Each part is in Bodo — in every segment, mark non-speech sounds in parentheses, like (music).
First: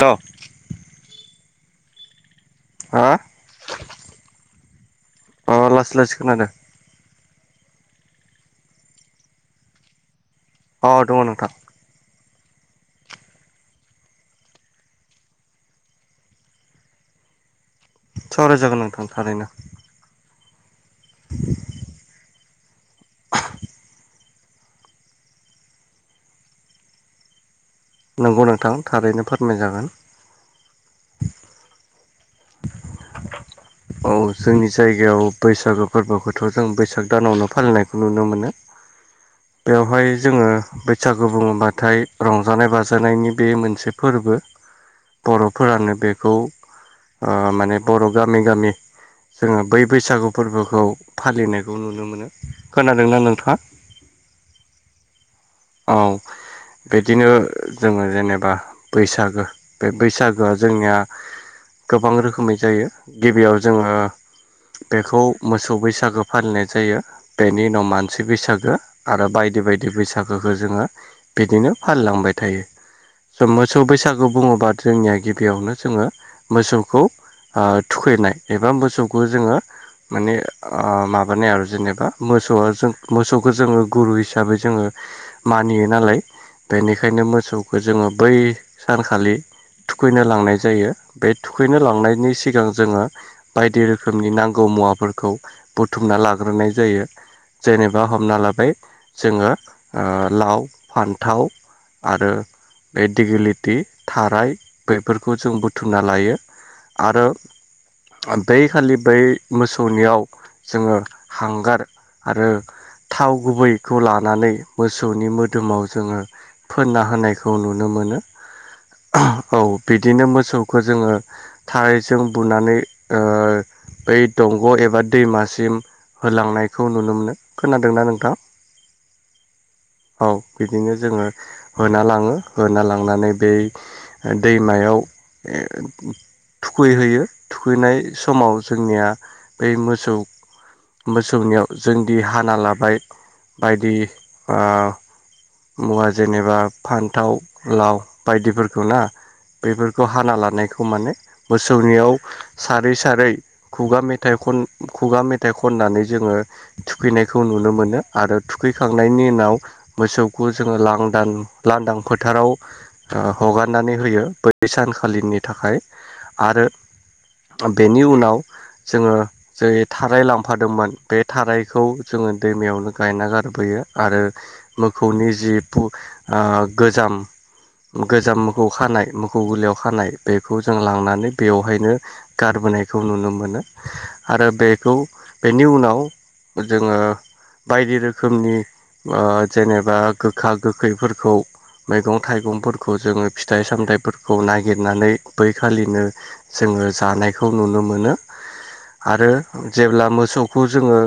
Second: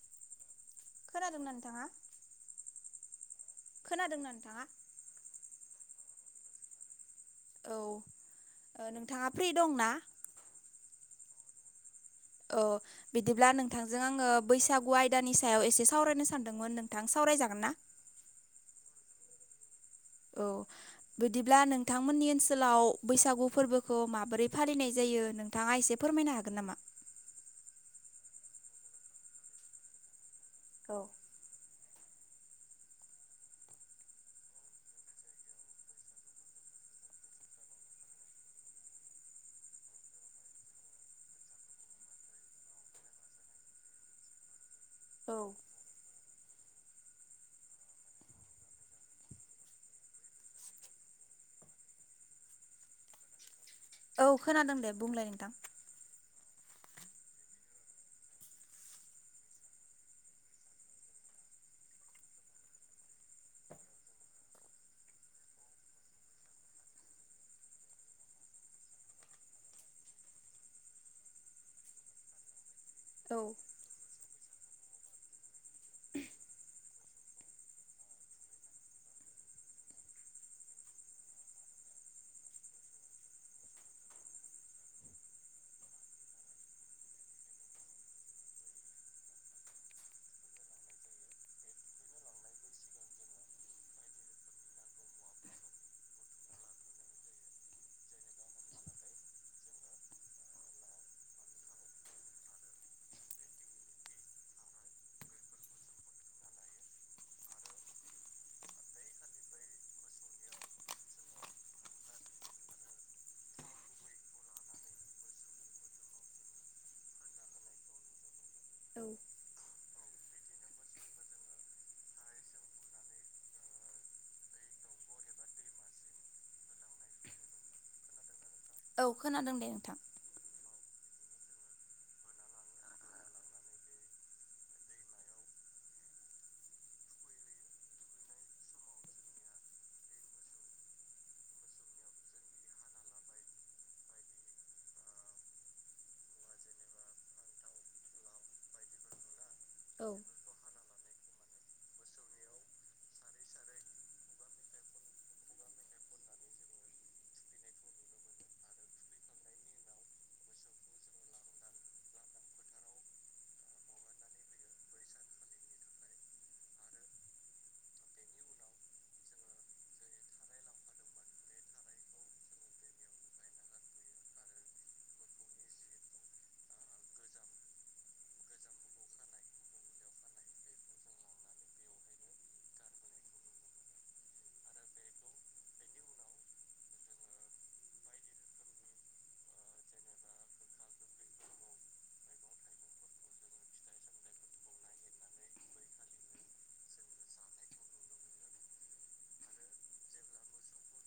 द नादोंना नोंथाङा हा खोनादोंना नोंथाङा लासै लासै खोनादों औ नोंथाङा फ्रि दंना औ दंङ नोंथां औ बिदिब्ला नोंथांजों आंङो बैसागु आयदानि सायाव एसे सावरायनो सानदोंमोन नोंथां साव - रायजागोन ना सावराय जागोन नोंथां थारैनो औ बिदिब्ला नोंथांमोननि ओनसोलाव बैसागु फोरबोखौ मा - बोरै फालिनाय जायो नोंथाङा एसे फोरमायनो हागोन नामा नंगौ नोंथां थारैनो फोरमाय जागोन औ (inaudible) औ जोंनि जायगायाव बैसागो फोरबोखौथ' जों बैसाग दानावनो फालिनायखौ नुनो मोनो बेवहाय जोङो बैसागु बुङोबाथाय रंजानाय बाजानायनि बे मोनसे फोरबो औ फोरबो बर'फोरानो बेखौ आ माने बर' गामि गामि जोङो बै बैसागु फोरबोखौ फालिनायखौ नुनो मोनो खोनादोंना नोंथाङा औ खोनादों दे बुंलाय नोंथां औ बिदिनो जोङो जेनेबा बैसागो बे बैसागोआ जोंनिया गोबां रोखोमै जायो गिबियाव जोङो बेखौ मोसौ बैसागो फालिनाय जायो बेनि उनाव मानसि बैसागो आरो बाय - बायदि बायदि बैसागोखौ जोङो बिदिनो फालिलांबाय औ थायो मोसौ बैसागु बुङोबा जोंनिया गिबियावनो जोङो मोसौखौ आ थुखैनाय एबा मोसौखौ जोङो माने माबानाय आरो जेनेबा मोसौआ जों मोसौखौ जोङो गुरु हिसाबै जोङो मानियो नालाय बेनिखायनो मोसौखौ जोङो बै सानखालि थुखैनो लांनाय जायो बे थुखैनो लांनायनि सिगां जोङो बायदि रोखोमनि नांगौ मुवाफोरखौ बुथुमना लाग्रोनाय जायो जेनेबा हमना लाबाय जोङो आ लाव फान्थाव आरो बे दिगेलिटि थाराय बेफोरखौ जों बुथुमना लायो आरो बै खालि बै मोसौनियाव जोङो हांगार आरो थाव गुबैखौ लानानै मोसौनि मोदोमाव जोङो फोनना होनायखौ नुनो मोनो औ औ बिदिनो मोसौखौ जोङो थाराइजों बुनानै ओ बै दंग एबा दैमासिम होलांनायखौ नुनो मोनो खोनादोंना नोंथां औ खोनादों दे नोंथां औ बिदिनो जोङो होना लाङो होना लांनानै बै दैमायाव ए थुखैहैयो थुखैनाय समाव जोंनिया बै मोसौ मोसौनियाव जोंदि हाना लाबाय बायदि मबा जेनेबा फान्थाव लाव बायदिफोरखौ ना औ बेफोरखौ हाना लानायखौ माने मोसौनियाव सारै सारै खुगा मेथाइ ख- खन खुगा मेथाइ खननानै जोङो थुखैनायखौ नुनो मोनो आरो थुखैखांना नायनि उनाव मोसौखौ जोङो लांदां लांदां फोथाराव हगारनानै होयो बै सानखालिनि थाखाय आरो बेनि उनाव जोङो जै थाराय लांफादोंमोन बे थारायखौ जोङो जोङो दैमायावनो गायना गारबोयो आरो मोखौनि जि गोजाम गोजाम मोसौ खानाय मोसौ गोरलयाव खानाय बेखौ जों लांनानै बेवहायनो गार होनायखौ नुनो मोनो आरो बेखौ बेनि उनाव जोङो बायदि रोखोमनि जेनेबा गोखा गोखैफोरखौ मैगं थाइगंफोरखौ जोङो फिथाइ सामथायाइफोरखौ नागिरनानै बैखालिनो जों आङो जानायखौ नुनो मोनो। आरो जेब्ला मोसौखौ जोङो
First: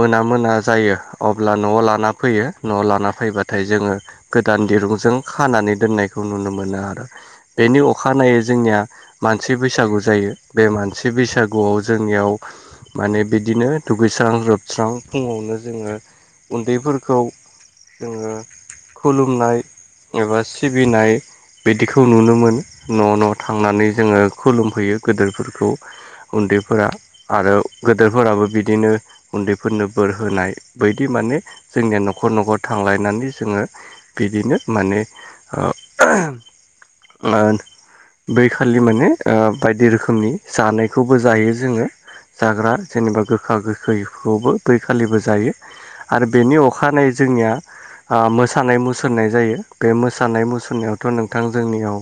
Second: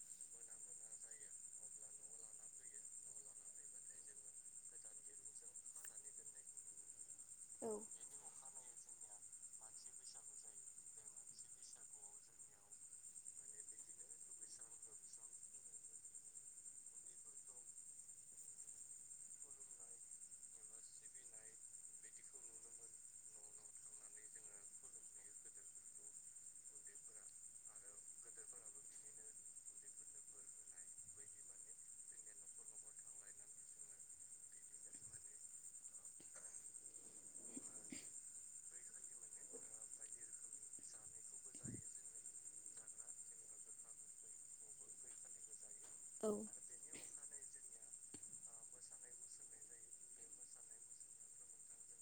मोना मोना जायो अब्ला न'आव लाना फैयो न' लाना फैबाथाय जोङो गोदान दिरुंजों खानानै दोननायखौ नुनो मोनो आरो। औ बेनि अखानायनायै जोंनिया मानसि बैसागु जायो बे मानसि बैसागुआव जोंनियाव माने बिदिनो दुगैस्रां जोबस्रां फुङावनो जोङो उन्दैफोरखौ जोङो। खुलुमनाय एबा सिबिनाय बिदिखौ नुनोमोन न' न' थांनानै जोङो खुलुमफैयो गोदोरफोरखौ। उन्दैफोरा आरो गेदोरफोराबो बिदिनो उन्दैफोरनो बोर होनाय बायदि माने जोंनिया न'खर न'खर थांलायनानै जोङो बिदिनो माने लान बै खालि माने ओ बायदि रोखोमनि जानायखौबो जायो जोङो। जाग्रा जेनेबा गोखा गोखैखौबो बैखालिबो जायो। आरो बेनि अखानायै ज जोंनिया ओ मोसानाय मुसुरनाय जायो बे मोसानाय मुसुरनायावथ' नोंथां जोंनियाव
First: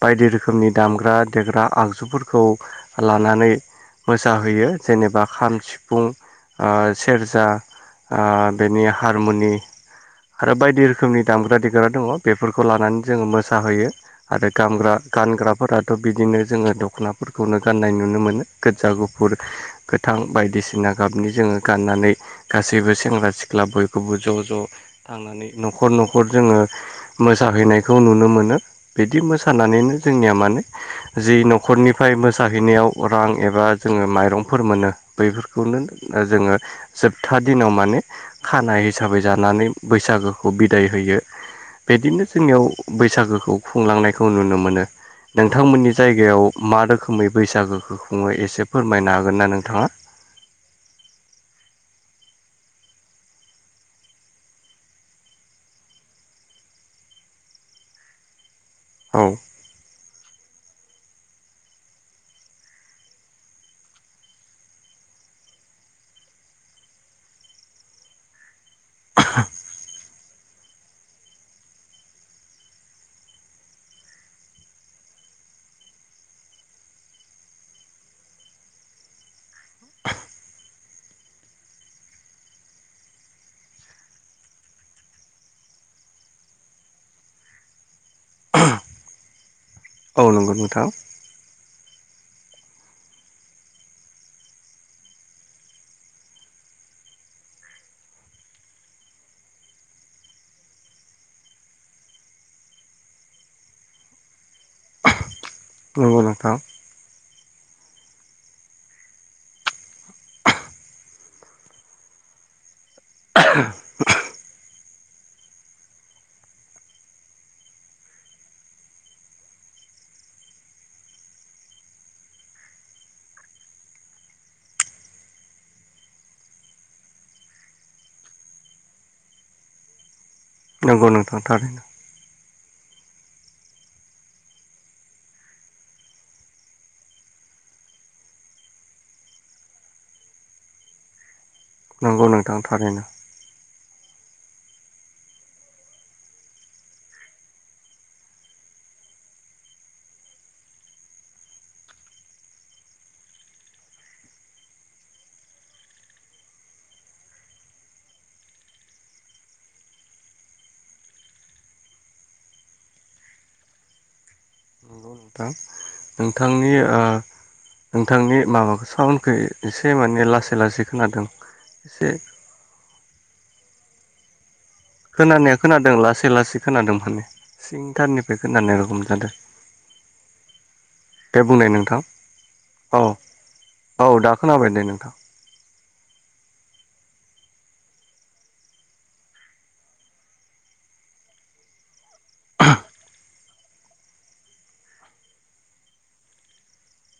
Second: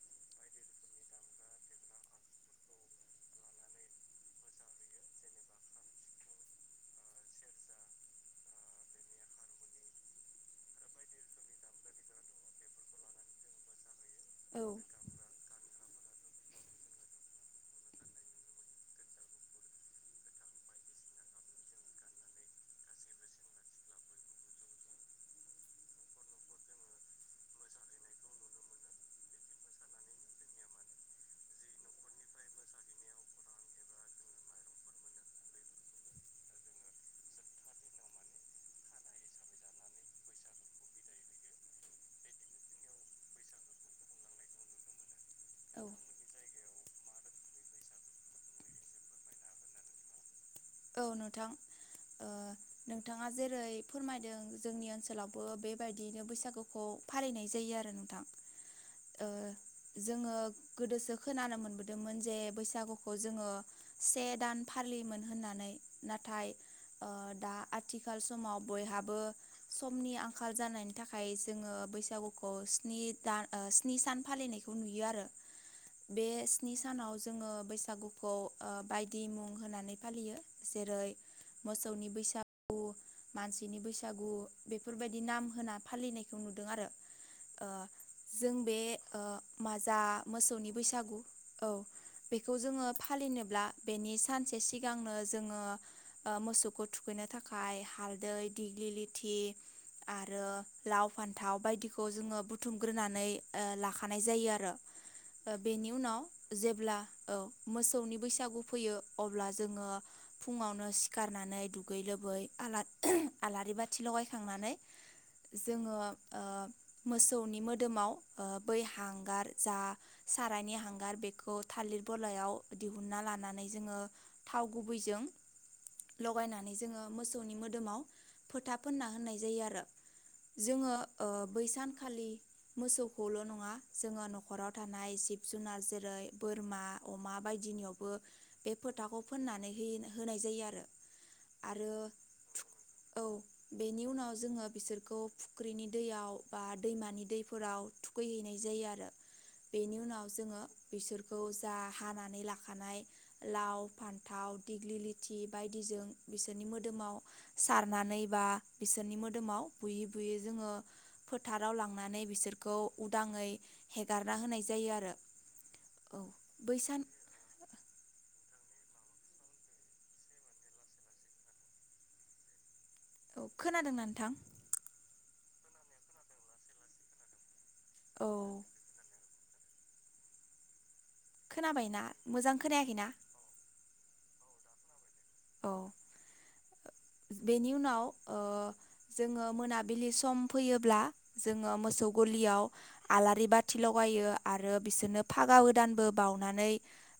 बायदि रोखोमनि दामग्रा देग्रा आगजुफोरखौ लानानै मोसाहैयो जेनेबा खाम सिफुं ओ सेरजा ओ बेनि हारमुनि आरो बायदि रोखोमनि दामग्रा देग्रा दङ बेफोरखौ लानानै जोङो मोसाहोयो। आरो औ गानग्रा गानग्राफोरा थ' बिदिनो जोङो दख'नाफोरखौनो गाननाय नुनो मोनो गोजा गुफुर गोथां बायदिसिना गनि जोङो गाननानै गासैबो सेंग्रा सिख ख्ला बयखौबो ज' ज' थांनानै न'खर न'खर जोङो मोसाहैनायखौ नुनो मोनो। बिदि मोसानानैनो जोंनिया मान जि न'खरनिफ्राय मोसाहैनायाव रां ए बा जोङो माइरंफोर मोनो बैफोरखौनो जोङो जोबथा दिनाव माने खानाय हिसाबै जानानै बैसागोखौ बिदाय होयो। बिदिनो जोंनियाव बैसागोखौ खुंलांनायखौ नुनो मोनो औ नोंथांमोननि जायगायाव मा रोखोमै बैसागोखौ खुङो एसे फोरमायनो हागोन नना नोंथाङा? औ नोंथां। ओ नोंथाङा जेरै फोरमायदों जोंनि ओनसोलावबो बेबायदियैनो बैसागुखौ फालिनाय जायो आरो नोंथां औ जोङो ओ। गोदोसो खोनानो मोनबोदोंमोन जे बैसागुखौ जोङो से दान फालि मोन। होननानै नाथाय ओ दा आथिखाल समाव बयहाबो समनि आं खाल जानायनि थाखाय जोङो बैसागुखौ स्नि दान ओ स्नि सान फालिनायखौ नुयो आरो। बे स्नि सानाव जोङो बैसागुखौ ओ बायदि मुं होनानै फालियो जेरै मोसौनि बैसागु मानसिनि बैसागु बेफोरबायदि नाम होना फालिनायखौ नु नुदों आरो ओ जों बे ओ माजा औ नंगौ मोसौनि नोंथां बैसागु औ। बेखौ जोङो फालिनोब्ला बेनि सानसे सिग गांनो जोङो मोसौखौ थुखैनो थाखाय हालदै दिग्लि लथि आरो लाव फान्थाव बायदिखौ जोङो बुथुमग्रोनानै ओ लाखानाय जायो आरो। ओ बेनि उनाव नंगौ नोंथां जेब्ला औ मोसौनि बैसागु फैयो अब्ला जोङो फुङावनो सिखारनानै दुगै लोबै आलारि बाथि लगायखांना नै। जोङो ओ मोसौनि मोदोमाव बै हांगार जा सारायनि हांगार बेखौ थालिर बलायाव दिहुनना लानानै जोङो थाव गुबैजों। लगायनानै जोङो मोसौनि मोदोमाव फोथा फोनना होननाय जायो आरो। जोङो नंगौ नोंथां थारैनो बैसानखालि मोसौखौल' नङा जोङो न'खराव थानाय जिब जुनार जेरै बोरमा अमा बायदि नियावबो बे फोथाखौ फोननानै होनाय जायो आरो। आरो नंगौ नोंथां थारैनो। औ बेनि उनाव जोङो बिसोरखौ फुख्रिनि दैयाव बा दैमानि दैफोराव थुखैहैनाय जायो आरो। बेनि उनाव जोङो बिसोरखौ जा हानानै लाखानाय लाव फान्थाव दिग्लि लिथि बायदिजों बिसोरनि मोदोमाव सारनानै बा बिसोरनि मोदोमाव बुयै बुयै जोङो फोथाराव लांनानै बिसोरखौ उदाङै हेगारना होननाय जायो नंगौ आरो। नोंथां औ नोंथांनि बै ओ सान नोंथांनि माबाखौ साउनखौ एसे माने लासै लासै खोनादों एसे औ खोनादोंना नोंथां? खोनानाया खोनादों लासै लासै खोनादों माने औ सिंथारनिफ्राय खोनानाय रखम जादों। दे बुंनाय नोंथां खोनाबायना मोजां औ खोनायखैना? औ दाखोनाबाय दे नोंथां। औ बेनि उनाव ओ जोङो मोनाबिलि सम फैयोब्ला जोङो मोसौ गलियाव आलारि बाथि लगायना होयो। आरो बिसोरनो फागा गोदानबो बावनानै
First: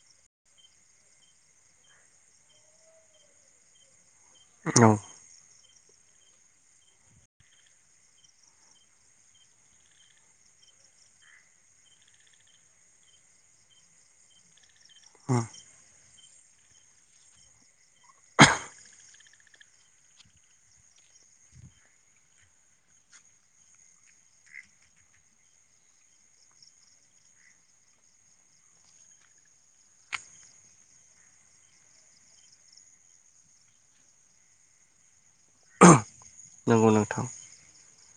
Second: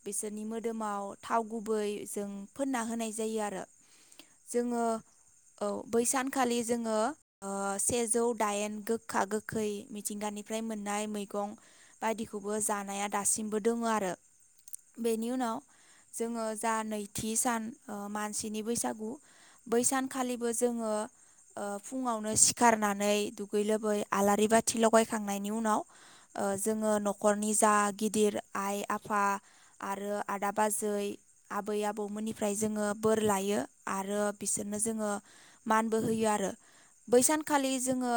बिसोरनि मोदोमाव थाव गुबै होयो जों फोनना होनाय जायो आरो। औ जोङो औ बैसानखालि जोङो सेजौ दाइन गोखा गोखै मिथिंगानि फ्राय मोननाय मैगं बायदिखौबो जानाया दासिमबो दङ आरो। बेनि उनाव जोङो जा नैथि सान मानसिनि बैसागु बैसानखालिबो जोङो ओ फुङावनो सिखारनानै दुगै लोबै आलारि बाथि लगायखांनायनि उनाव जोङो न'खरनि जा गिदिर आइ आफा आरो आदा बाजै आबै आबौमोननिफ्राय जोङो बोर लायो। आरो बिसोरनो जोङो मानबो होयो आरो। नंगौ नोंथां बैसानखालि जोङो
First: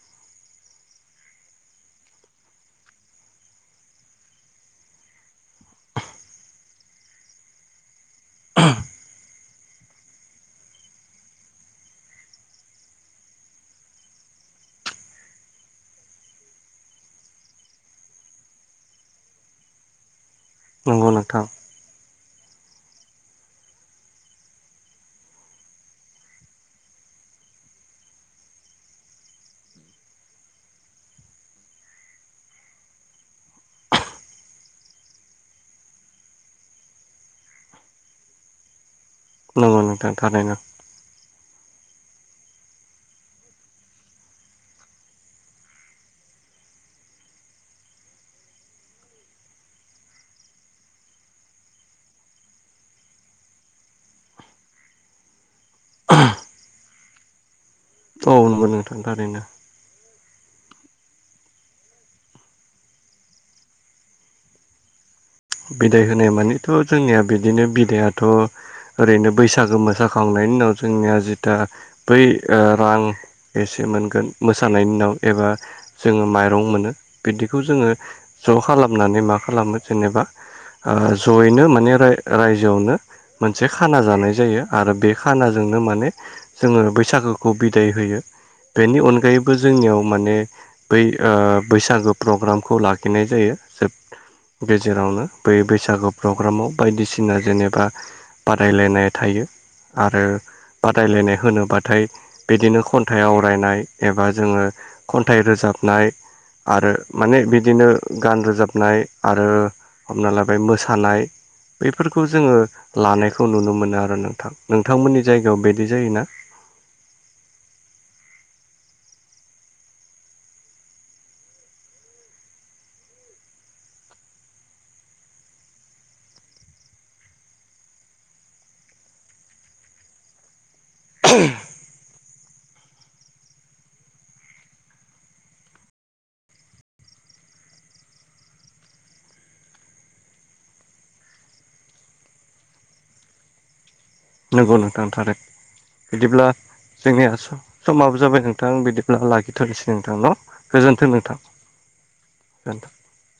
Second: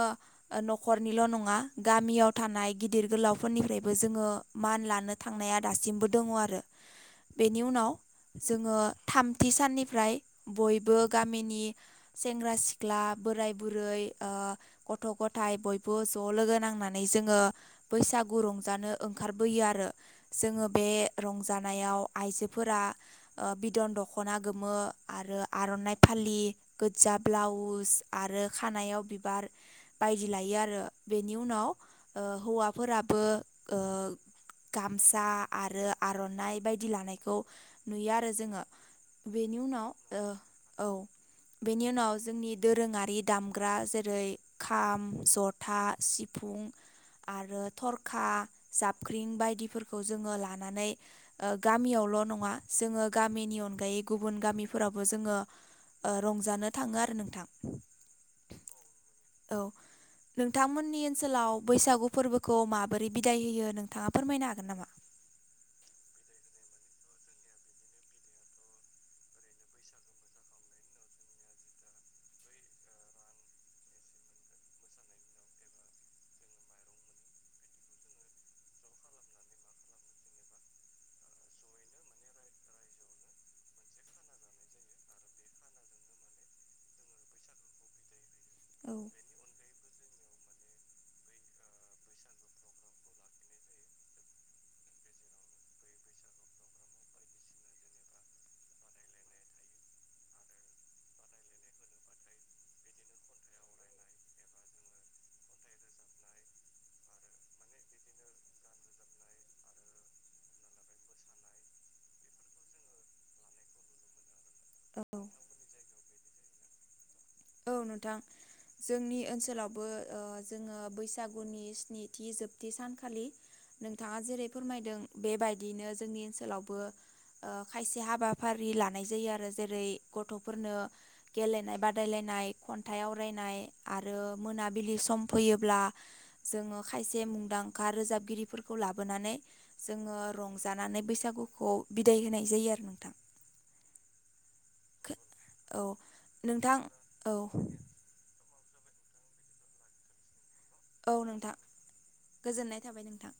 न'खरनिल' नङा गामियाव थानाय गिदिर गोलावफोरनिफ्राय बो जोङो मान लानो थांनाया दासिमबो दङ आरो। बेनि उनाव जोङो थामथि साननिफ्राय बयबो गामिनि सेंग्रा सिख्ला बोराय बुरै गथ' ओ गथ' ग' थाय बयबो ज' लोगो नांनानै जोङो बैसागु रंजानो ओंखारबोयो आरो। जोङो बे नंगौ नोंथां रंजानायाव आइजोफोरा बिद'न दख'ना गोमो आरो आर'नाइ फालि गोजा ब्लाउस आरो खानायाव बिबार बायदि लायो आरो बेनि उनाव हौवाफोराबो गामसा आरो आर'नाइ बायदि लानायखौ नुयो आरो जोङो। बेनि नंगौ उनाव नोंथां ओ थारैनो। औ बेनि उनाव जोंनि दोरोङारि दामग्रा जेरै खाम जथा सि फुं आरो थरखा जाबख्रिं बायदिफोरखौ जोङो लानानै ओ गामियाव ल' नङा जोंङो गामिनि अनगायै गुबुन गामि फोरावबो जोङो रंजानो थाङो आरो नोंथां। अ' नंगौ नोंथां थारैनो। औ नोंथांमोननि ओनसोलाव बैसागु फोरबोखौ माबोरै बिदाय होयो नोंथाङा फोरमायनो हागोन नामा? बिदाय होनाय मानेथ' जोंनिया बिदिनो बिदायाथ' ओरैनो बैसागो मोसाखांनायनि उनाव जोंनिया जिथु बै रां एसे मोनगोन मोसानायनि उनाव एबा जोङो माइरं मोनो बिदिखौ जोङो ज' खालामनानै मा खालामो जेनेबा आ जयैनो माने राय-रायजोआवनो मोनसे खाना जानाय जायो आरो बे खानाजोंनो माने जोङो बैसागोखौ बिदाय होयो। औ बेनि अनगायैबो ज जोंनियाव माने बै बैसागो प्रग्रामखौ लाखिनाय जायो जोब गेजेरावनो बै बैसागु प्रग्रामाव बायदिसिना जेनेबा बादायलायनाय थायो। आरो बादायलायनाय होनोबाथाय बिदिनो खन्थाइ आवरायनाय एबा जोङो खन्थाइ रोजाब नाय आरो माने बिदिनो गान रोजाबनाय आरो हमना लाबाय मोसानाय बेफोरखौ जोङो लानायखौ नुनो मोनो आरो नोंथां औ नोंथांमोननि जायगायाव बेदि जायोना? (inaudible) औ नोंथां जोंनि ओनसोलावबो जोङो बैसागुनि स्निथि जोबथि सानखालि नोंथाङा जेरै फोरमायदों बेबायदिनो जोंनि ओनसोलावबो ओ खायसे हाबाफारि लानाय जायो आरो जेरै गथ'फोरनो गेलेनाय बादाय लायन नाय खनथाय आवरायनाय आरो मोनाबिलि सम फैयोब्ला जोङो खायसे मुंदांखा रोजाबगिरिफोरखौ लाबोनानै जोङो रंजानानै बैसागुखौ बिदाय हो नाय जायो आरो नोंथां। नंगौ नोंथां थार औ बिदिब्ला नोंथां जोंनिया औ समाबो जाबाय न नोंथां बिदिब्ला लागिथ'नोसै नोंथांन' औ नोंथां गोजोननाय गोजोन्थों। थाबाय नोंथां